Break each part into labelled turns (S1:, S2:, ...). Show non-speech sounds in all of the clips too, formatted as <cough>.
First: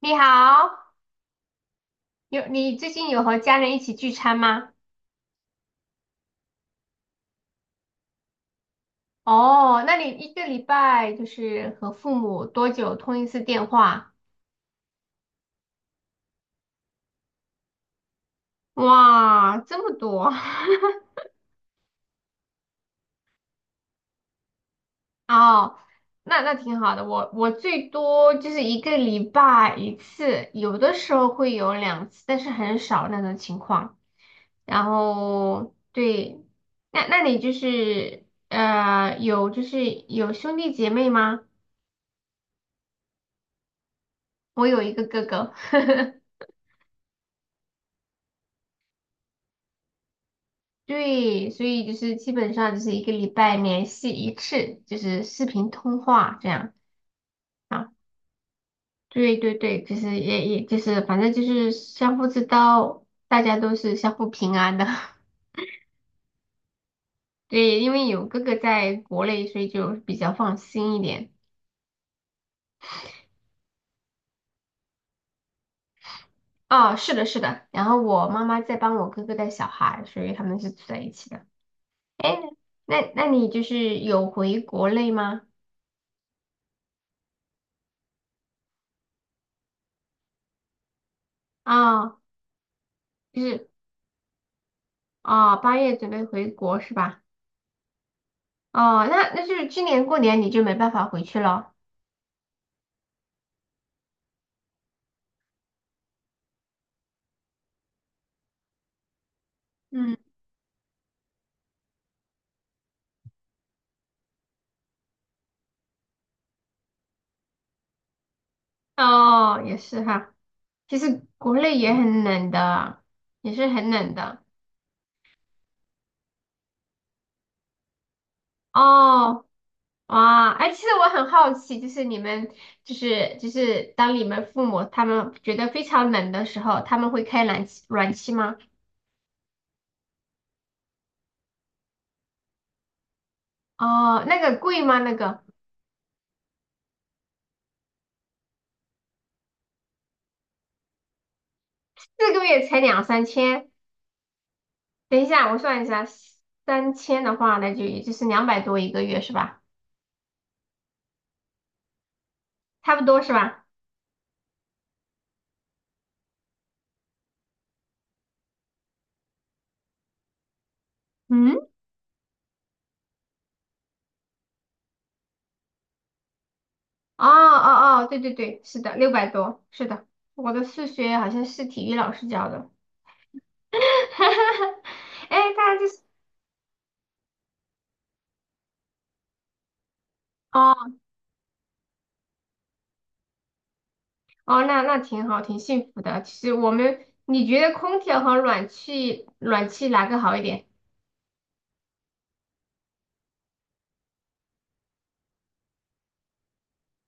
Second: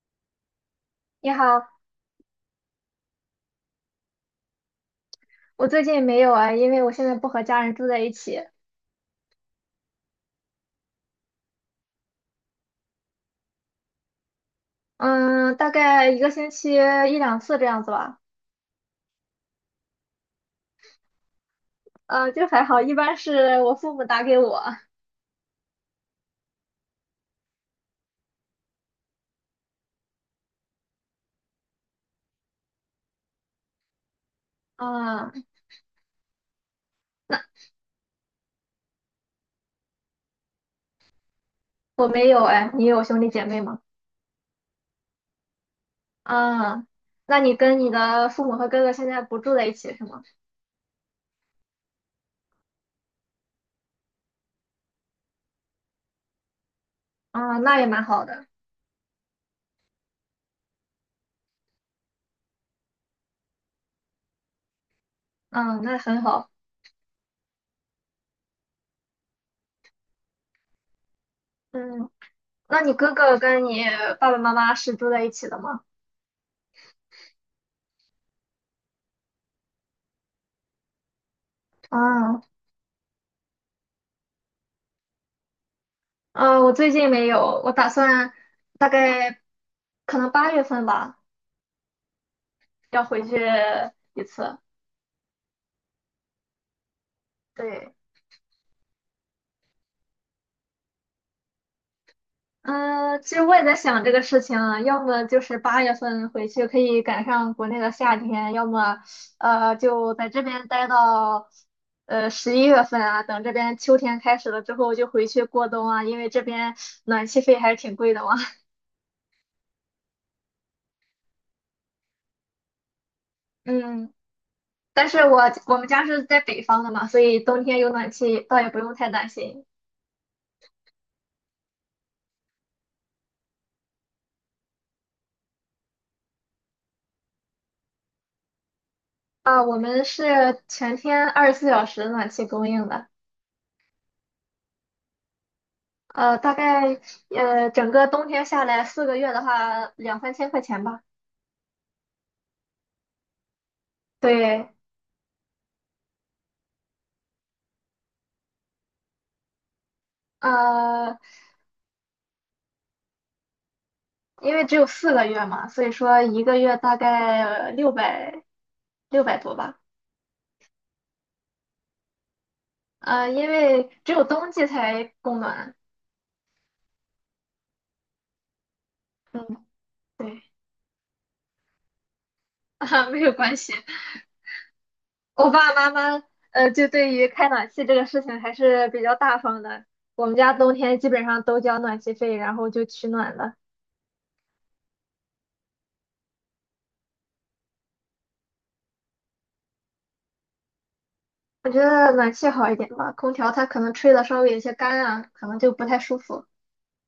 S1: 你好，
S2: 你好。
S1: 有你最近和家人一起聚餐吗？
S2: 我最近没有啊，因为我现在不和家人住在一起。
S1: 哦，那你一个礼拜和父母多久通一次电话？
S2: 嗯，大概一个星期一两次这样子吧。
S1: 哇，这么多！
S2: 就还好，一般是我父母打给我。
S1: <laughs> 哦，那挺好的。我最多就是一个礼拜一次，有的时候会有两次，但是很少那种情况。然
S2: 啊，
S1: 后对，那那你
S2: 那
S1: 就是呃有就是有兄弟姐妹吗？
S2: 我没有哎，你有兄弟姐妹吗？
S1: 我有一个哥哥。<laughs>
S2: 啊，那你跟你的父母和哥哥现在不住在一起是吗？
S1: 对，所以就是基本上就是一个礼拜联系一次，就是视频通话这样
S2: 啊，那也
S1: 啊。
S2: 蛮好的。
S1: 对对对，就是也也就是反正就是相互知道，大家都是相互平安的。
S2: 嗯，那很好。
S1: <laughs> 对，因为有哥哥在国内，所以就比较放心一点。
S2: 嗯，那你哥哥跟你爸爸妈妈是住在一起的吗？
S1: 哦，是的，是的。然后我妈妈在帮我哥哥带小孩，所以他们是住在一起的。哎，
S2: 啊。
S1: 那你有回国内吗？
S2: 嗯，我最近没有，我打算大概可能八月份吧。
S1: 啊、
S2: 要回去
S1: 就是
S2: 一次。
S1: 八月准备回国是吧？
S2: 对。
S1: 哦，那那就是今年过年你就没办法回去了。
S2: 嗯，其实我也在想这个事情啊，要么就是八月份回去可以赶上国内的夏天，要么就
S1: 嗯。
S2: 在这边待到十一月份啊，等这边秋天开始了之后就回去过冬啊，因为这边暖气费还是挺贵的嘛。
S1: 哦，也是哈。其实国内也很冷的，也
S2: <laughs>
S1: 是很
S2: 嗯，
S1: 冷的。
S2: 但是我们家是在北方的嘛，所以冬天有暖气倒也不用太担
S1: 哦，
S2: 心。
S1: 哇，哎，其实我很好奇，就是你们，就是就是当你们父母他们觉得非常冷的时候，他们会开暖气吗？
S2: 啊，我们是全天二十四小时暖气供应的。
S1: 哦，那个贵吗？那个
S2: 大概整个冬天下来四个月的话，两三千块钱吧。
S1: 四个月才两三千？
S2: 对。
S1: 等一下我算一下，三千的话，那就也就是两百多一个月是吧？
S2: 呃，
S1: 差不多是吧？
S2: 因为只有四个月嘛，所以说一个月大概六百多吧。
S1: 嗯。
S2: 因为只有冬季才供暖。
S1: 哦哦哦，对对对，是的，六百多，
S2: 嗯。
S1: 是的。
S2: 对。
S1: 我的数学好像是体育老师教的。
S2: <laughs> 啊，没有关系。
S1: <laughs>
S2: 我
S1: 哎，
S2: 爸
S1: 他就
S2: 爸
S1: 是。
S2: 妈妈就对于开暖气这个事情还是比较大方的。我们家冬
S1: 哦
S2: 天基本上都交暖气费，然后就取暖了。
S1: 哦，那那挺好，挺幸福的。其实我们，你觉得空调和暖气，哪个好一点？
S2: 我觉得暖气好一点吧，空调它可能吹的稍微有些干啊，可能就不太舒服。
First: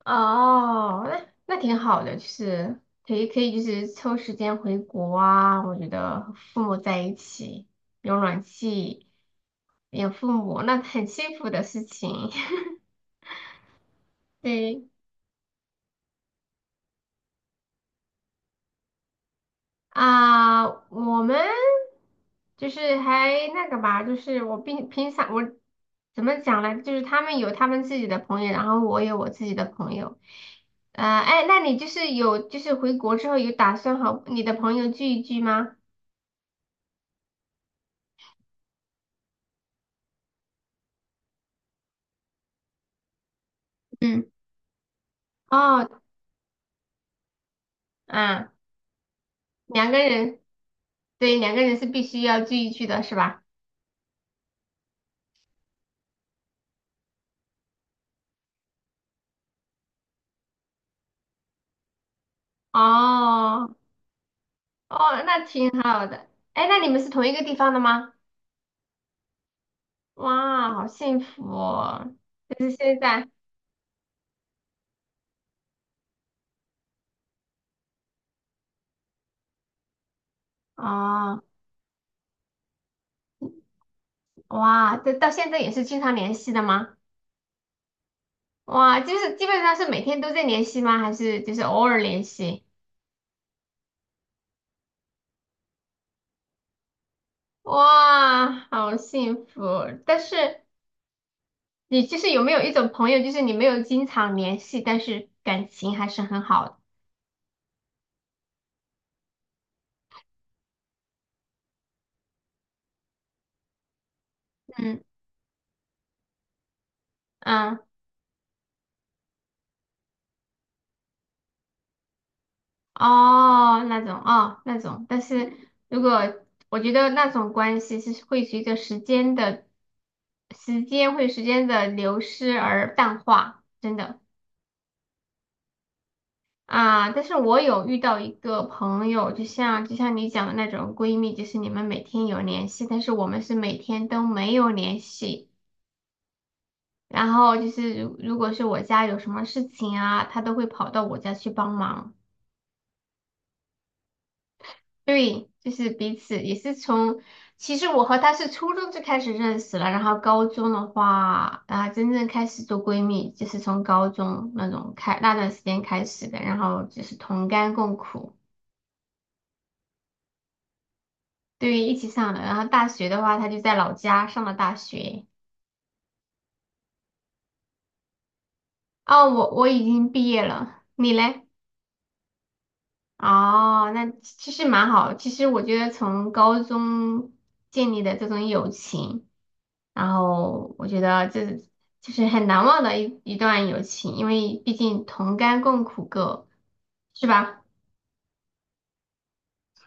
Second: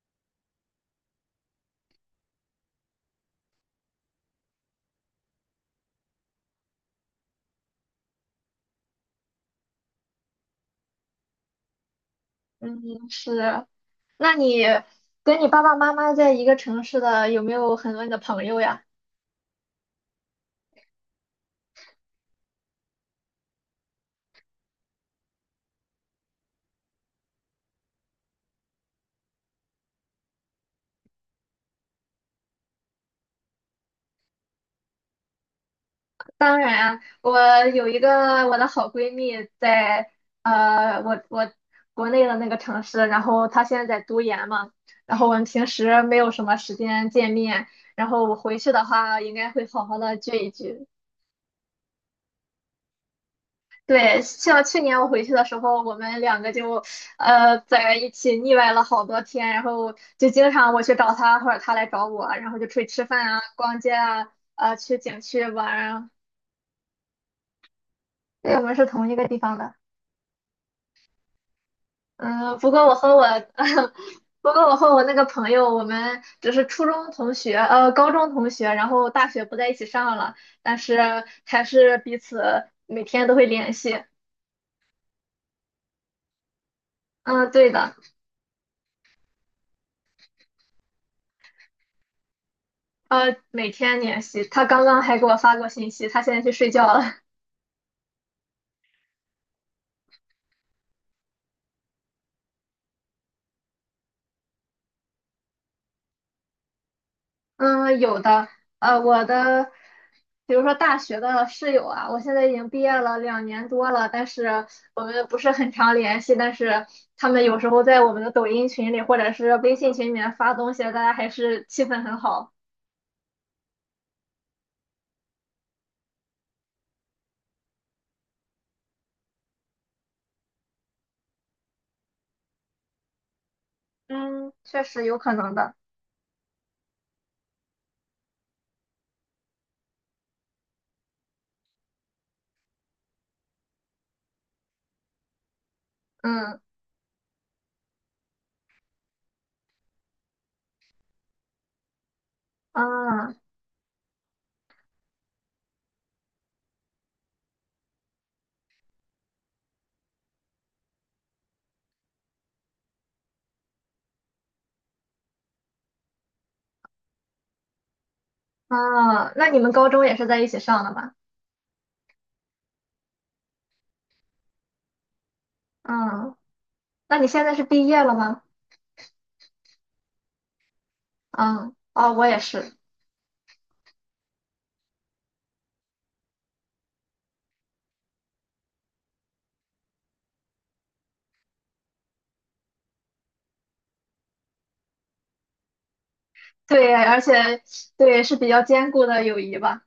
S1: 哦，那那挺好的，就是可以，就是抽时间回国啊。我觉得和父母在一起，有暖气，有父母，那很幸福的事情。
S2: 嗯，是。那
S1: <laughs>
S2: 你
S1: 对。
S2: 跟你爸爸妈妈在一个城市的，有没有很多你的朋友呀？
S1: 啊，我们就是还那个吧，就是我平常我怎么讲呢？就是他们有他们自己的朋友，然后我有我自己的朋友。哎，那你有回国之后有打算和你的朋友聚一聚吗？
S2: 当然啊，我有一个我的好闺蜜在呃，我我国内的那个城市，然后她现在在读
S1: 嗯。
S2: 研嘛，然后我们平
S1: 哦。
S2: 时没有什么时间见面，然后我
S1: 啊，
S2: 回去的话应该会好
S1: 两
S2: 好
S1: 个
S2: 的聚
S1: 人。
S2: 一聚。
S1: 对，两个人是必须要聚一聚的，是吧？
S2: 对，像去年我回去的时候，我们两个就在一起腻歪了好多天，然后就经常我去找他或者他来找我，然后就出去吃饭啊、
S1: 哦。
S2: 逛街啊、去景
S1: 哦，那
S2: 区玩
S1: 挺好
S2: 啊。
S1: 的。哎，那你们是同一个地方的吗？
S2: 对，我们是同一个地方的。
S1: 哇，好幸福哦！
S2: 嗯，
S1: 就
S2: 不
S1: 是
S2: 过我
S1: 现
S2: 和我，
S1: 在。
S2: <laughs> 不过我和我那个朋友，我们只是初中同学，呃，高中同学，然后大学不在一起上了，但是
S1: 哦。
S2: 还是彼此每天都会联系。
S1: 哇，这到现在也是经常联系的吗？
S2: 嗯，对的。
S1: 哇，就是基本上是每天都在联系吗？还是就是偶尔联系？
S2: 每天联系。他刚刚还给我发过信息，他现在去睡觉了。<laughs>
S1: 哇，好幸福！但是你有没有一种朋友，就是你没有经常联系，但是感情还是很好的。
S2: 嗯，有的。呃，我的，比如说大学的室友啊，我现在已经毕业了两年多了，但是
S1: 嗯
S2: 我们不是很常联系，但是他们有时
S1: 嗯，
S2: 候在我们的抖音群里或者是微信群里面发东西，大家还是气氛很好。
S1: 哦，那种。但是如果我觉得那种关系是会随着时间的时间流失而淡化，真的。
S2: 嗯，确实有可能的。
S1: 啊，但是我有遇到一个朋友，就像你讲的那种闺蜜，就是你们每天有联系，但是我们是每天都没有联系。
S2: 嗯，
S1: 然后就是如果是我家有什么事情啊，她都会跑到我家去帮忙。
S2: 啊
S1: 对，就是彼此也是从，其实我和她是初中就开始认识了，然后高中的话啊，真正开始做闺蜜，就是从高中那种开那段时间开始的，然后就是同甘共苦。
S2: 啊，那你们高中也是在一起上的吧？
S1: 对，一起上的。然后大学的话，他就在老家上了大学。
S2: 嗯，那你现在是毕业了吗？
S1: 哦，我已经毕业了，你嘞？
S2: 嗯，哦，我也是。
S1: 哦，那其实蛮好。其实我觉得从高中建立的这种友情，然后我觉得这就是很难忘的一段友情，因为毕竟同甘共苦过，
S2: 对，而
S1: 是
S2: 且
S1: 吧？
S2: 对是比较坚固的友谊吧。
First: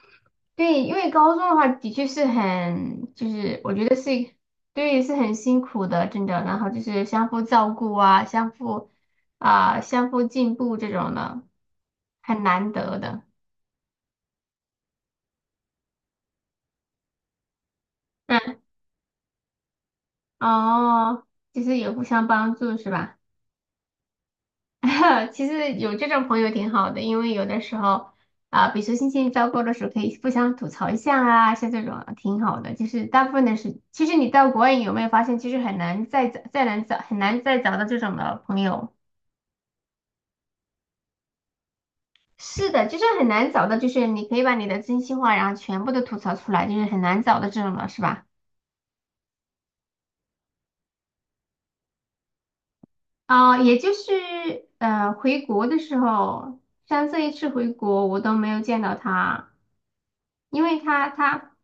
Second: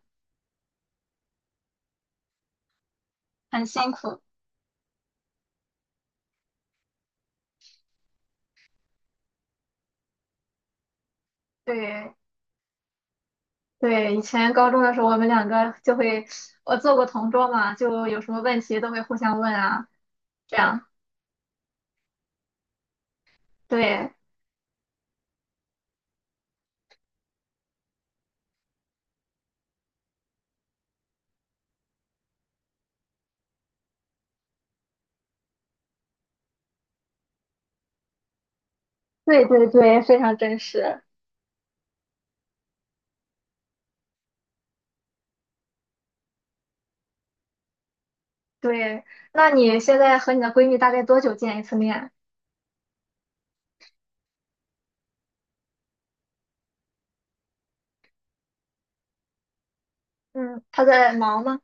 S1: 对，因为高中的话的确是很，就是
S2: 很
S1: 我觉
S2: 辛
S1: 得
S2: 苦。
S1: 是，对，是很辛苦的，真的。然后就是相互照顾啊，相互进步这种的，
S2: 对
S1: 很难得的。
S2: 对，以前高中的时候，我们两个就会，我做过同桌嘛，就有什么问
S1: 嗯。
S2: 题都会互相问啊，这样。
S1: 哦，就是也互相帮助是吧？
S2: 对
S1: <laughs> 其实有这种朋友挺好的，因为有的时候比如说心情糟糕的时候，可以互相吐槽一下啊，像这种挺好的。就是大部分的是，其实你到国外有没有发现，其实很难再找到这种的朋友。
S2: 对，非常真实。
S1: 是的，就是很难找到，就是你可以把你的真心话，然后全部都吐槽出来，就是很难找到这种的，是吧？
S2: 对，那你现在和你的闺蜜大概多久见一次面？
S1: 啊、也就是呃，回国的时候，像这一次回国，我都没有见到他，因
S2: 嗯，
S1: 为
S2: 她在忙吗？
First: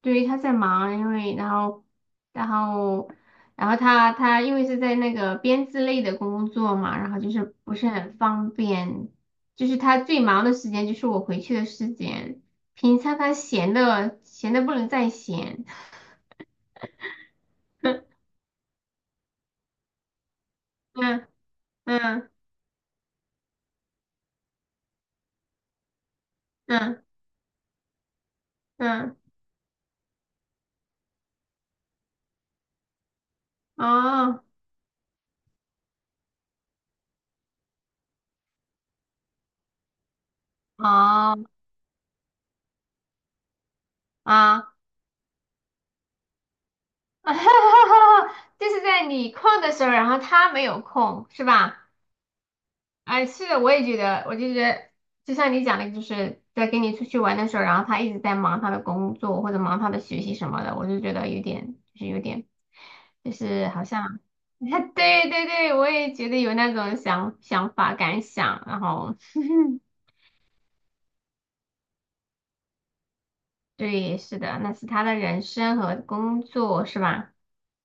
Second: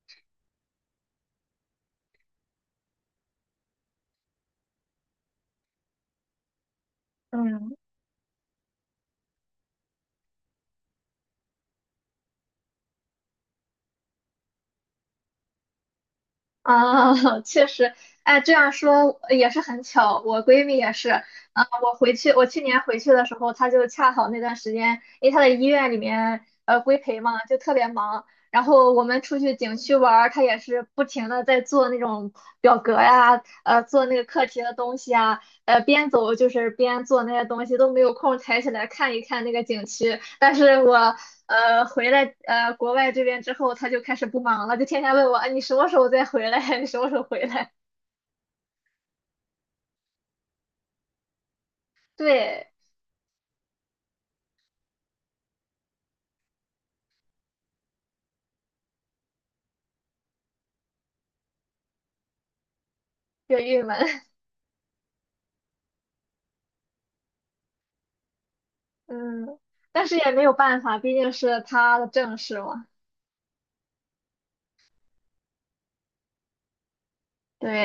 S1: 对，他在忙，因为然后，然后，然后他因为是在那个编制类的工作嘛，然后就是
S2: 嗯。
S1: 不是很方便。就是他最忙的时间就是我回去的时间，平常他闲的不能再闲。
S2: 啊，<laughs> 确实。
S1: <laughs>
S2: 哎，这样说也是很巧。我闺蜜也是，啊，
S1: 嗯嗯
S2: 我去年回去的时候，她就恰好那段时间，因为她在医院里面规
S1: 嗯
S2: 培嘛，就特别忙。然后我
S1: 嗯，嗯，
S2: 们出去景区玩儿，她也是不停的在做那种表格呀，做那个课
S1: 哦
S2: 题的东西啊，边走就是边做那些东西，都没有空抬起来看一看那个景区。但是我
S1: 哦
S2: 回来国外这边之后，他就开始不忙
S1: 啊，
S2: 了，就天天问我，啊，你什么时候再回来？<laughs> 你什么时候回来？
S1: <laughs> 就是在你空的时候，然后他没有空，是吧？
S2: 对，
S1: 哎，是的，我也觉得，就像你讲的，就是在跟你出去玩的时候，然后他一直在忙他的工作或者忙他的学习什么的，我就觉得有点，就
S2: 有
S1: 是
S2: 点郁
S1: 好
S2: 闷。
S1: 像，<laughs> 对对对，我也觉得有那种想法感想。然
S2: <laughs>
S1: 后，
S2: 嗯，但是也没有办法，毕竟是他的正事嘛。
S1: <laughs> 对，是的，那是他的人生和工作是吧？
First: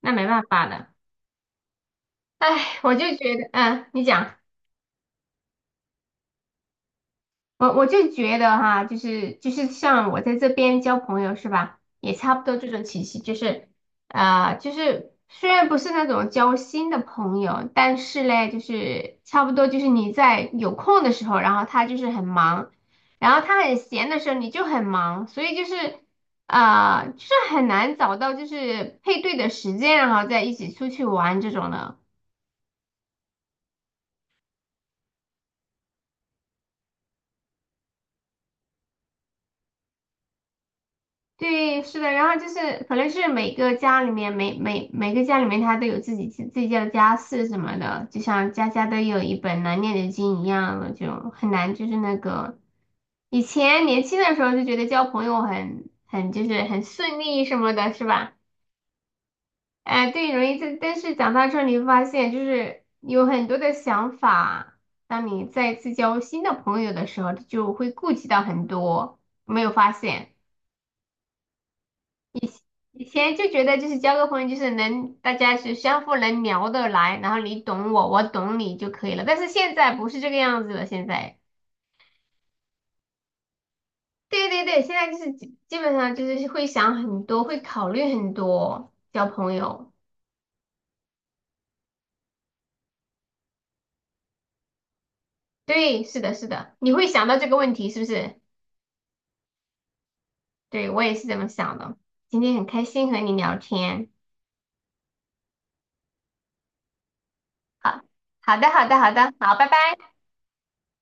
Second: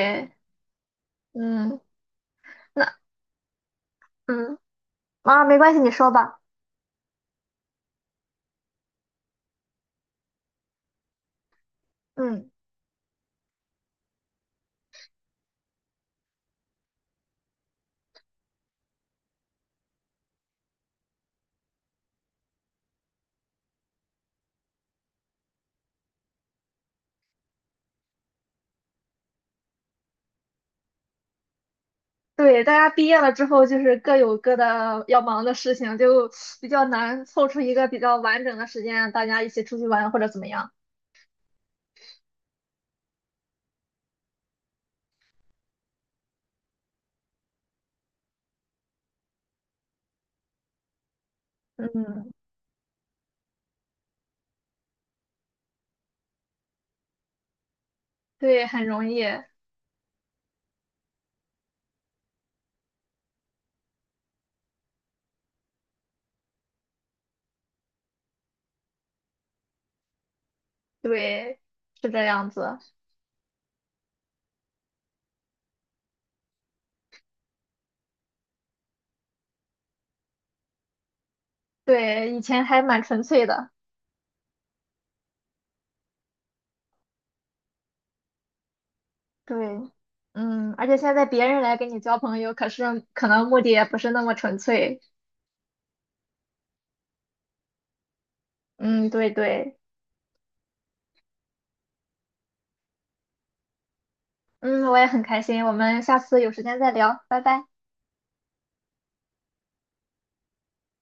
S1: 那没办法的。
S2: 嗯，
S1: 哎，我
S2: 那
S1: 就觉得，嗯，你讲。
S2: 嗯啊，没关系，你说吧。
S1: 我就觉得哈，像我在这边交朋友是吧，也差不
S2: 嗯，
S1: 多这种体系。就是虽然不是那种交心的朋友，但是嘞，就是差不多就是你在有空的时候，然后他就是很忙，然后他很闲的时候你就很忙，所以就是很难找到就是配对的时间，然后再一起出去玩这种的。
S2: 对，大家毕业了之后，就是各有各的要忙的事情，就比较难凑出一个比较完整的时间，大家一起出去玩或者怎么样。
S1: 对，是的，然后就是可能是每个家里面，每个家里面，他都有自己家的家事什么的，就像家家都有一本难念的经一样的，就很难就是那
S2: 嗯。
S1: 个。以前年轻的时候就觉得交朋友很就是很顺利什么的，是吧？
S2: 对，很容易。
S1: 对，容易这，但是长大之后你会发现，就是有很多的想法，当你再次交新的朋友的时候，就会顾及到很多，有没有发现？
S2: 对，是这样子。
S1: 以前就觉得就是交个朋友，就是能大家是相互能聊得来，然后你懂我，我懂你就可以了。但是现在不是这个样子了。现在，
S2: 对，以前还蛮纯粹的。
S1: 对对对，现在就是基本上就是会想很多，会考虑很多交朋
S2: 对。
S1: 友。
S2: 嗯，而且现在别人来跟你交朋友，可是可能目的也不是那么纯粹。
S1: 对，是的，是的，你会想到这个问题是不是？
S2: 嗯，对对。
S1: 对，我也是这么想的。今天很开心和你聊天。
S2: 嗯，我也很开心，我们下次有时间再聊，拜拜。
S1: 好，好的，好的，好的，好，拜拜。